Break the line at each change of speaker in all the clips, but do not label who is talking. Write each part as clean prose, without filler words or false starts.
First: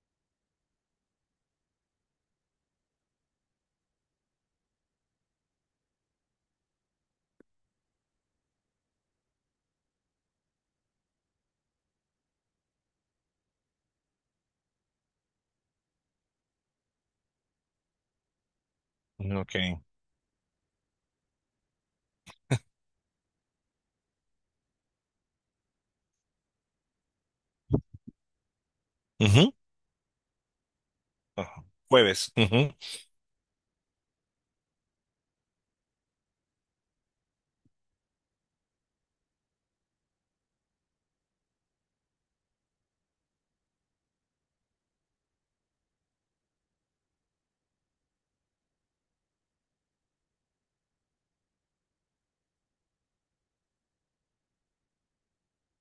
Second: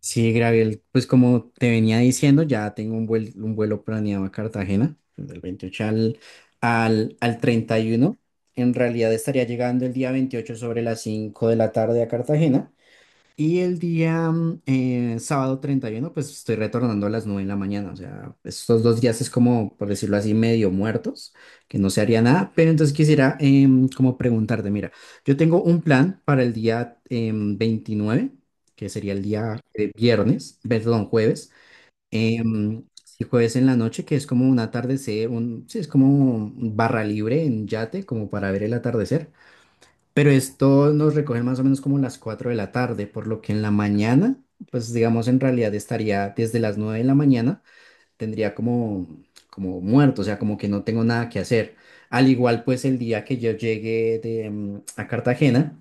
Sí, Gabriel, pues como te venía diciendo, ya tengo un vuelo planeado a Cartagena, del 28 al 31. En realidad estaría llegando el día 28 sobre las 5 de la tarde a Cartagena y el día sábado 31 pues estoy retornando a las 9 de la mañana. O sea, estos dos días es
Ok.
como, por decirlo así, medio muertos, que no se haría nada. Pero entonces quisiera como preguntarte, mira, yo tengo un plan para el día 29, que sería el
Ujú,
día viernes, perdón, jueves.
ajá. Jueves. Ujú,
Sí, jueves en la noche, que es como un atardecer, un, sí, es como un barra libre en yate, como para ver el atardecer. Pero esto nos recoge más o menos como las 4 de la tarde, por lo que en la mañana, pues digamos en realidad estaría desde las 9 de la mañana, tendría como, como muerto, o sea, como que no tengo nada que hacer. Al igual pues el día que yo llegué de, a Cartagena,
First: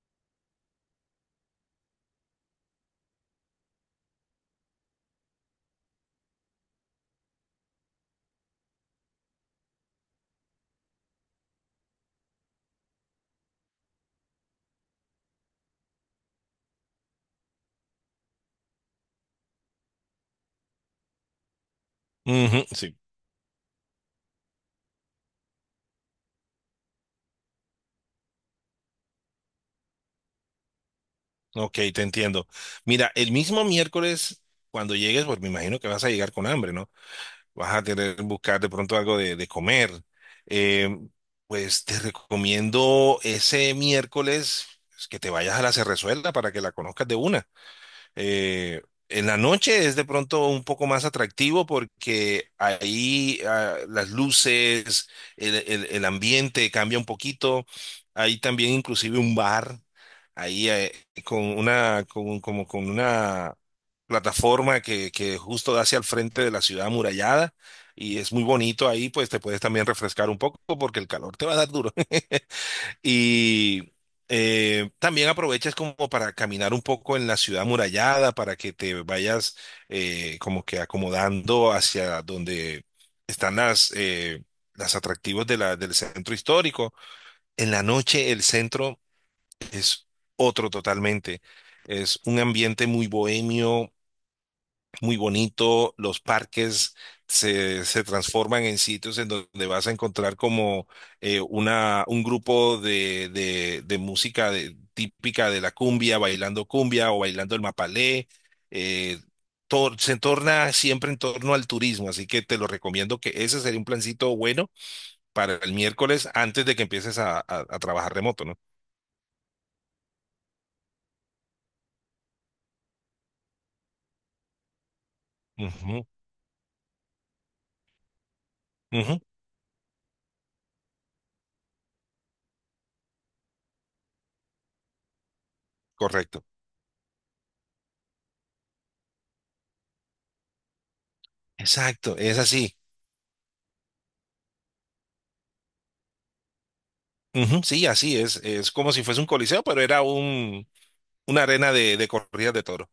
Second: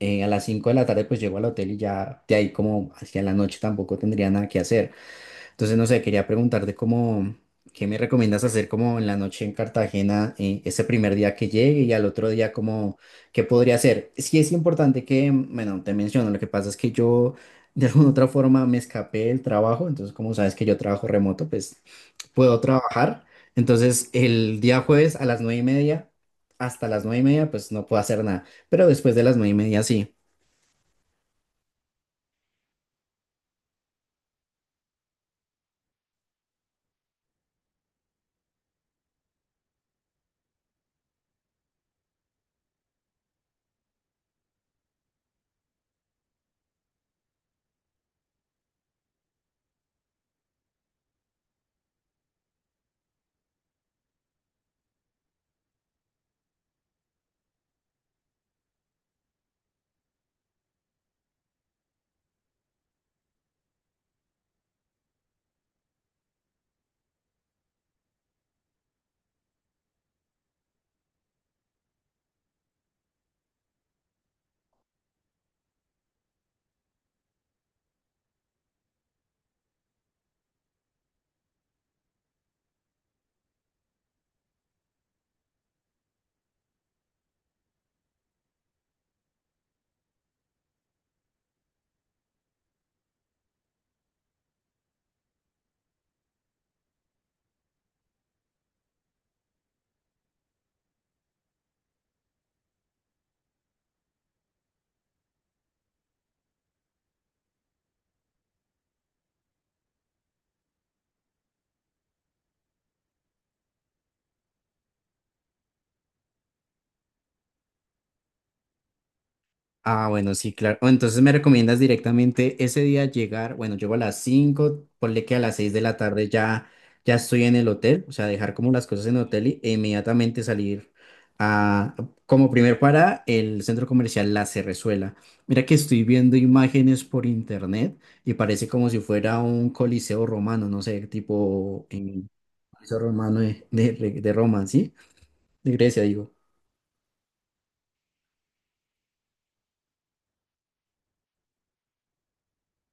a las 5 de la tarde pues llego al hotel y ya de ahí como hacia la noche tampoco tendría nada que hacer. Entonces, no sé, quería preguntarte cómo, ¿qué me recomiendas hacer como en la noche en Cartagena, ese primer día que llegue y al otro día como, qué podría hacer? Sí es importante que, bueno, te menciono, lo que pasa es que yo de alguna otra forma me escapé del trabajo, entonces como sabes que yo trabajo remoto, pues puedo
ujú, sí.
trabajar. Entonces, el día jueves a las nueve y media, hasta las nueve y media, pues no puedo hacer nada, pero después de las nueve y media sí.
Ok, te entiendo. Mira, el mismo miércoles, cuando llegues, pues me imagino que vas a llegar con hambre, ¿no? Vas a tener que buscar de pronto algo de comer. Eh, pues te recomiendo ese miércoles pues, que te vayas a la Cerrezuela para que la conozcas de una. Eh, en la noche es de pronto un poco más atractivo porque ahí las luces, el ambiente cambia un poquito. Hay también inclusive un bar ahí con una, como con una plataforma que justo da hacia el frente de la ciudad amurallada y es muy bonito ahí, pues te puedes también refrescar un poco porque el calor te va a dar duro. Y también aprovechas como para caminar un poco en la ciudad amurallada, para que te vayas como que acomodando hacia donde están las atractivos del centro histórico. En la noche el centro es otro totalmente. Es un ambiente muy bohemio, muy bonito, los parques se transforman en sitios en donde vas a encontrar como un grupo de música típica de la cumbia, bailando cumbia o bailando el mapalé. eh, Se torna siempre en torno al turismo, así que te lo recomiendo que ese sería un plancito bueno para el miércoles antes de que empieces a trabajar remoto, ¿no?
Ah, bueno, sí, claro. O entonces me recomiendas directamente ese día llegar, bueno, llego a las 5, ponle que a las seis de la
Ujú,
tarde ya, ya estoy en el hotel, o sea, dejar como las cosas en
ujú,
el hotel e inmediatamente salir a, como primer para el centro comercial La Cerrezuela. Mira que estoy viendo
correcto.
imágenes por internet y parece como si fuera un coliseo romano, no sé, tipo
Exacto,
en
es así.
coliseo romano de de Roma, ¿sí? De Grecia, digo.
Ujú, sí, así es. Es como si fuese un coliseo, pero era una arena de corridas de toro.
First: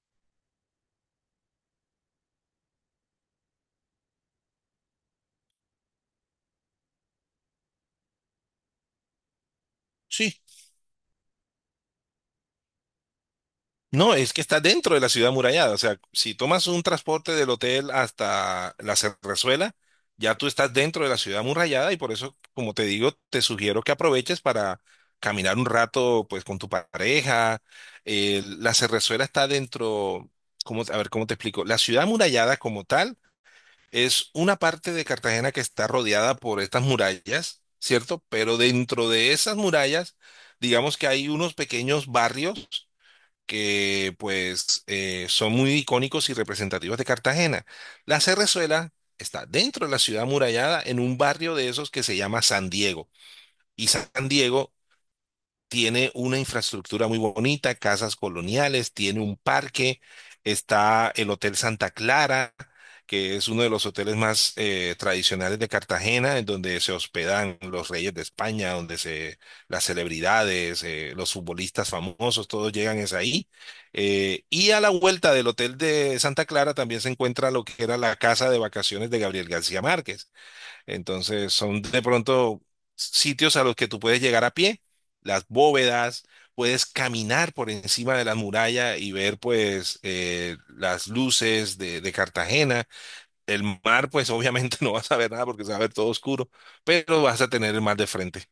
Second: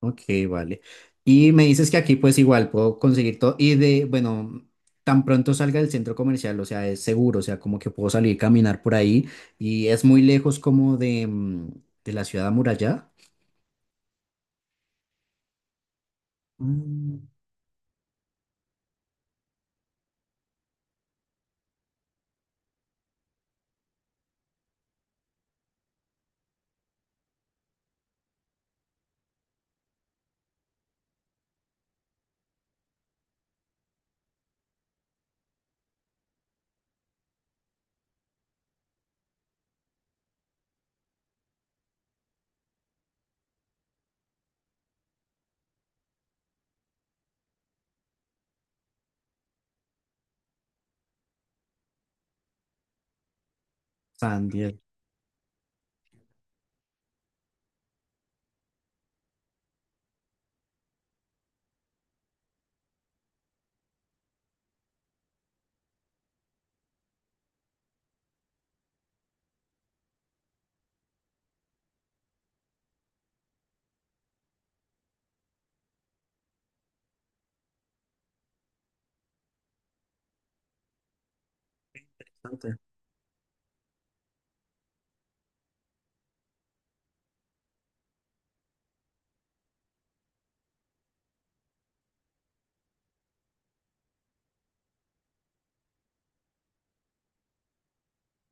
Ok, vale. Y me dices que aquí pues igual puedo conseguir todo y de, bueno, tan pronto salga del centro comercial, o sea, es seguro, o sea, como que puedo salir caminar por ahí y es muy
Sí.
lejos como de, de la ciudad amurallada.
No, es que está dentro de la ciudad amurallada. O sea, si tomas un
Mm.
transporte del hotel hasta la Cerrezuela, ya tú estás dentro de la ciudad amurallada y por eso, como te digo, te sugiero que aproveches para caminar un rato, pues, con tu pareja. La Cerrezuela está dentro, a ver, ¿cómo te explico? La ciudad amurallada como tal es una parte de Cartagena que está rodeada por estas murallas, ¿cierto? Pero dentro de esas murallas, digamos que hay unos pequeños barrios que pues son muy icónicos y representativos de Cartagena. La Cerrezuela está dentro de la ciudad amurallada en un barrio de esos que se llama San Diego. Y San
San
Diego
Diego.
tiene una infraestructura muy bonita, casas coloniales, tiene un parque, está el Hotel Santa Clara, que es uno de los hoteles más tradicionales de Cartagena, en donde se hospedan los reyes de España, donde se las celebridades, los futbolistas famosos, todos llegan es ahí. Y a la vuelta del Hotel de Santa Clara también se encuentra lo que era la casa de vacaciones de Gabriel García Márquez. Entonces son de pronto
Bastante.
sitios a los que tú puedes llegar a pie, las bóvedas, puedes caminar por encima de la muralla y ver pues las luces de Cartagena. El mar pues obviamente no vas a ver nada porque se va a ver todo oscuro, pero vas a tener el mar de frente.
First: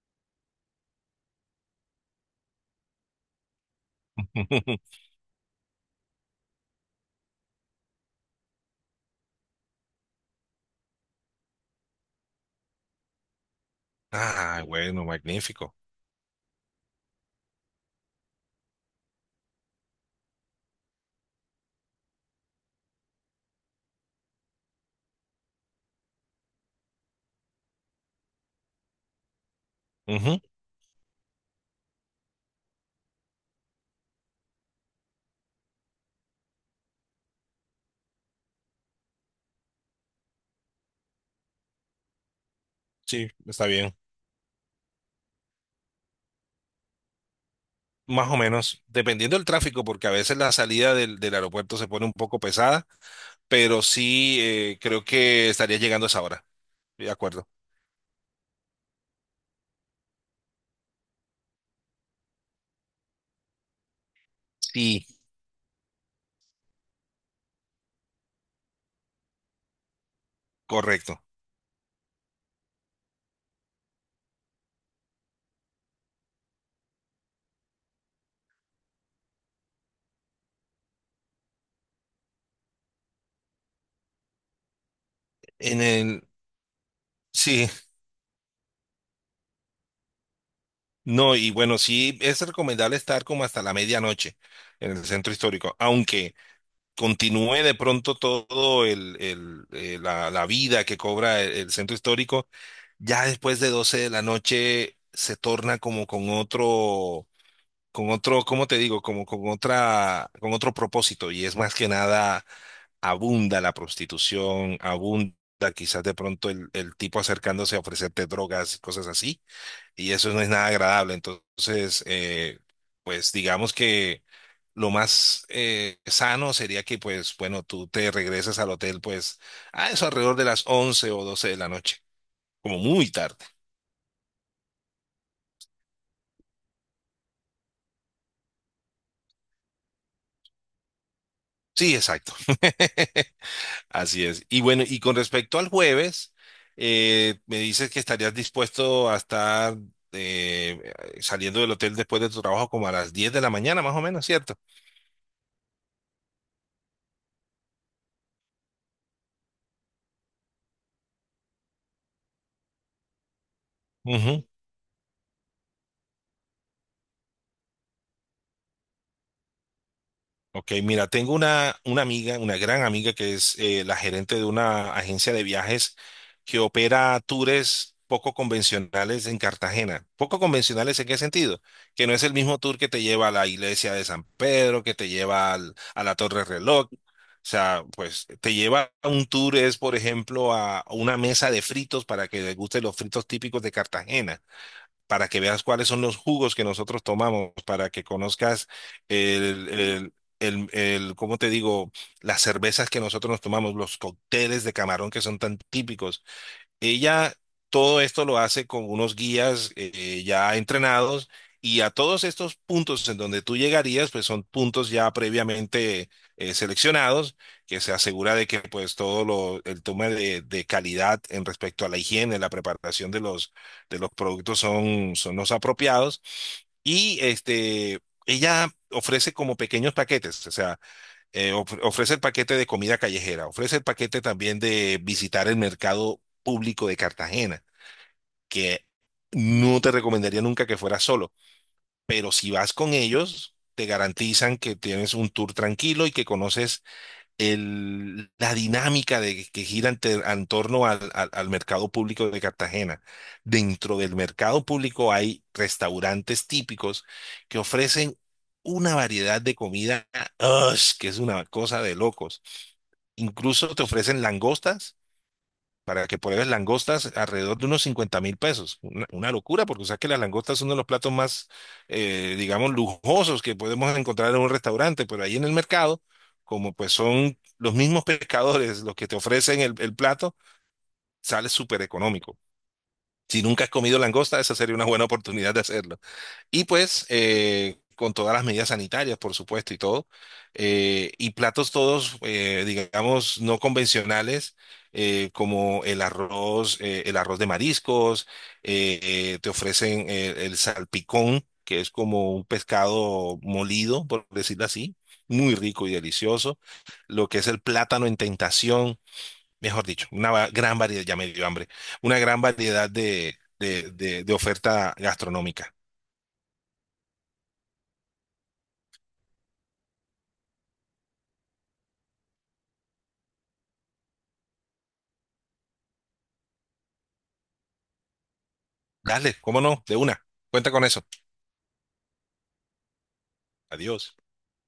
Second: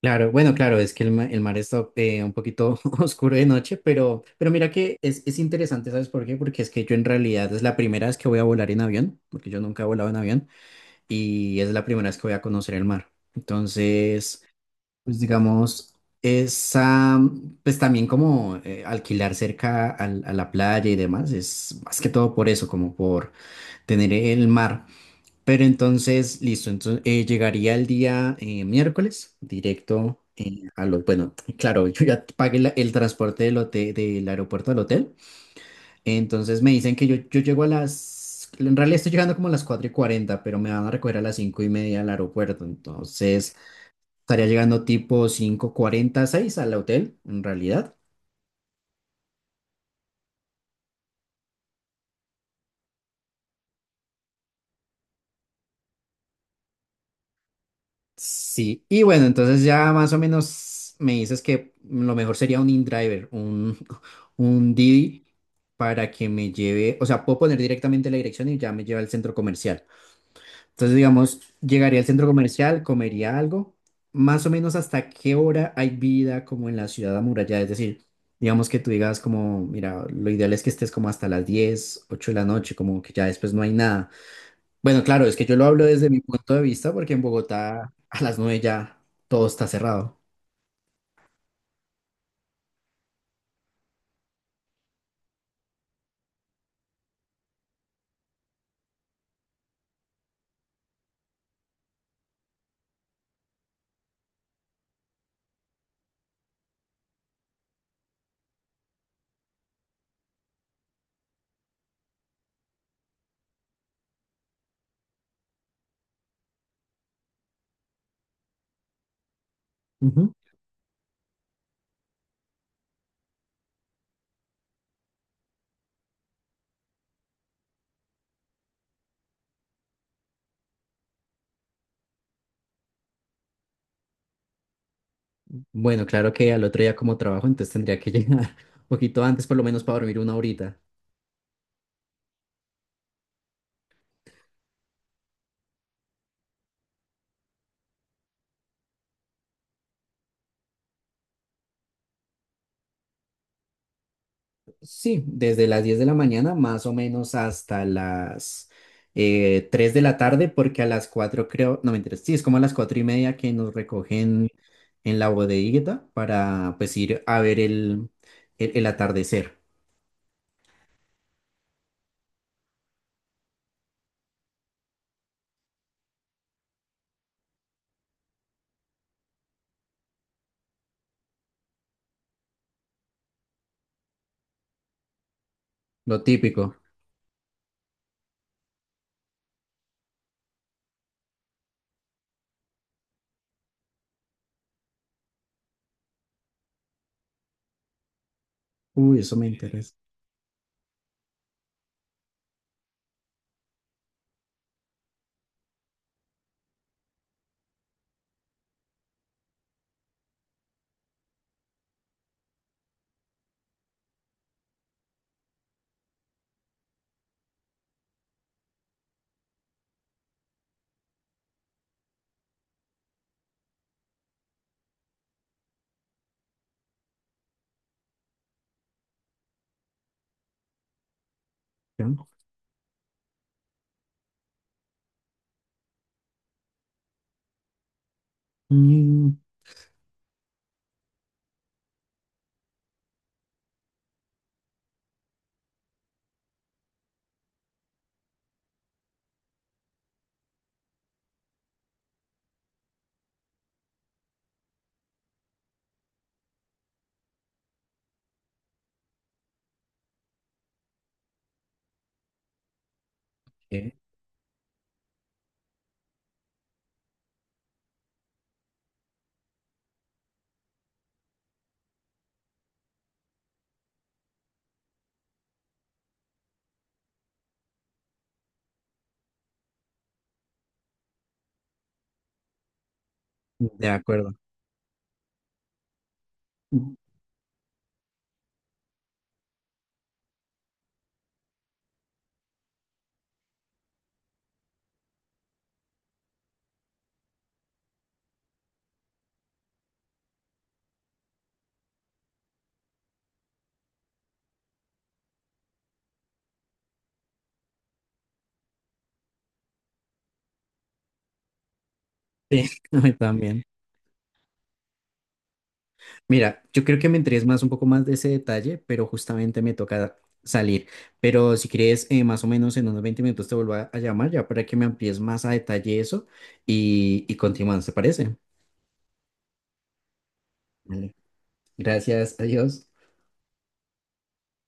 Claro, bueno, claro, es que el, el mar está un poquito oscuro de noche, pero mira que es interesante, ¿sabes por qué? Porque es que yo en realidad es la primera vez que voy a volar en avión, porque yo nunca he volado en avión, y es la primera vez que voy a conocer el mar. Entonces,
Ah, bueno,
pues
magnífico.
digamos, esa, pues también como alquilar cerca a la playa y demás, es más que todo por eso, como por tener el mar. Pero entonces, listo, entonces llegaría el día miércoles, directo
Ujú,
a los, bueno, claro, yo ya pagué el transporte del hotel, del aeropuerto al hotel, entonces me dicen que yo llego a las, en realidad estoy llegando como a las 4 y 40 pero me van a recoger a las 5 y media al aeropuerto,
sí,
entonces.
está bien.
Estaría llegando tipo cinco cuarenta seis al hotel, en realidad.
Más o menos, dependiendo del tráfico, porque a veces la salida del aeropuerto se pone un poco pesada, pero sí creo que estaría llegando a esa hora. De acuerdo.
Sí, y bueno, entonces ya más o menos me dices que lo mejor sería un InDriver, un, un
Sí,
Didi, para que me lleve, o sea, puedo poner directamente la dirección y ya me lleva al centro comercial. Entonces,
correcto.
digamos, llegaría al centro comercial, comería algo, más o menos hasta qué hora hay vida como en la ciudad amurallada, es decir, digamos que tú digas como, mira, lo ideal es que estés como hasta las 10 8 de la noche, como que ya después no hay nada. Bueno, claro, es que yo lo
En
hablo desde mi
el,
punto de vista porque en
sí,
Bogotá a las nueve ya todo está cerrado.
no, y bueno, sí es recomendable estar como hasta la medianoche en el centro histórico, aunque continúe de pronto todo la vida que cobra el centro histórico, ya después de 12 de la noche se torna como ¿cómo te digo? Como con otra, con otro propósito, y es más que nada abunda la prostitución, abunda quizás de pronto el tipo acercándose a ofrecerte drogas y cosas así, y eso
Ujú.
no es nada agradable. Entonces, pues digamos que lo más sano sería que, pues, bueno, tú te regresas al hotel, pues, a eso alrededor de las 11 o 12 de la noche, como muy tarde.
Bueno, claro que al otro día como trabajo, entonces tendría que llegar un poquito antes, por lo menos para dormir una horita.
Sí, exacto. Así es. Y bueno, y con respecto al jueves, me dices que estarías dispuesto a estar eh, saliendo del hotel después de tu trabajo como a las 10 de la mañana, más o menos, ¿cierto?
Sí, desde las 10 de la mañana más o menos hasta las 3 de la tarde, porque a las 4 creo, no me interesa, sí, es como a las 4 y media que nos
Ujú.
recogen en la bodeguita para pues ir a ver el, el atardecer,
Ok, mira, tengo una amiga, una gran amiga que es la gerente de una agencia de viajes que opera tours poco convencionales en Cartagena. ¿Poco convencionales en qué sentido? Que no es el mismo tour que te lleva a la iglesia de San Pedro, que te lleva a la
lo
Torre
típico.
Reloj. O sea, pues te lleva a un tour, es por ejemplo a una mesa de fritos para que guste los fritos típicos de Cartagena para que veas cuáles son los jugos que nosotros tomamos, para que conozcas
Uy, eso me
el,
interesa.
el, ¿cómo te digo? Las cervezas que nosotros nos tomamos, los cócteles de camarón que son tan típicos. Ella todo esto lo hace con unos guías ya entrenados y a todos estos puntos en donde tú llegarías, pues son puntos ya previamente seleccionados, que se asegura de que pues todo el tema de calidad en respecto a la higiene, la preparación de los productos son los apropiados. Y este, ella ofrece como pequeños paquetes, o sea, ofrece el paquete de comida callejera, ofrece el paquete también de visitar el mercado público de Cartagena, que
¿No?
no te recomendaría nunca que fueras solo, pero si vas con ellos, te garantizan que tienes un tour tranquilo y que conoces la dinámica que gira en torno al mercado público de Cartagena. Dentro del mercado público hay restaurantes típicos que ofrecen una variedad de comida, ¡ush! Que es una cosa de locos. Incluso te
Eh.
ofrecen langostas para que pruebes langostas alrededor de unos 50.000 pesos. Una locura, porque sabes que las langostas son uno de los platos más, digamos, lujosos que podemos encontrar en un restaurante, pero ahí en el mercado, como pues son los mismos pescadores los que te ofrecen el plato, sale súper económico. Si nunca has
De
comido
acuerdo.
langosta, esa sería una buena oportunidad de hacerlo. Y pues con todas las medidas sanitarias, por supuesto, y todo. Y platos todos, digamos, no convencionales, como el arroz de mariscos, eh, te ofrecen el salpicón, que es como un pescado molido, por decirlo así, muy rico y delicioso. Lo que es el plátano en tentación, mejor dicho, gran variedad, ya me dio hambre, una gran
Sí,
variedad
a mí
de,
también.
de de- de oferta gastronómica.
Mira, yo creo que me interesa más un poco más de ese detalle, pero justamente me toca salir. Pero si quieres, más o menos en unos 20 minutos te vuelvo a llamar ya para que me amplíes más a detalle eso y continuamos, ¿te parece?
Dale, cómo no, de una. Cuenta con eso.
Vale. Gracias, adiós.
Adiós.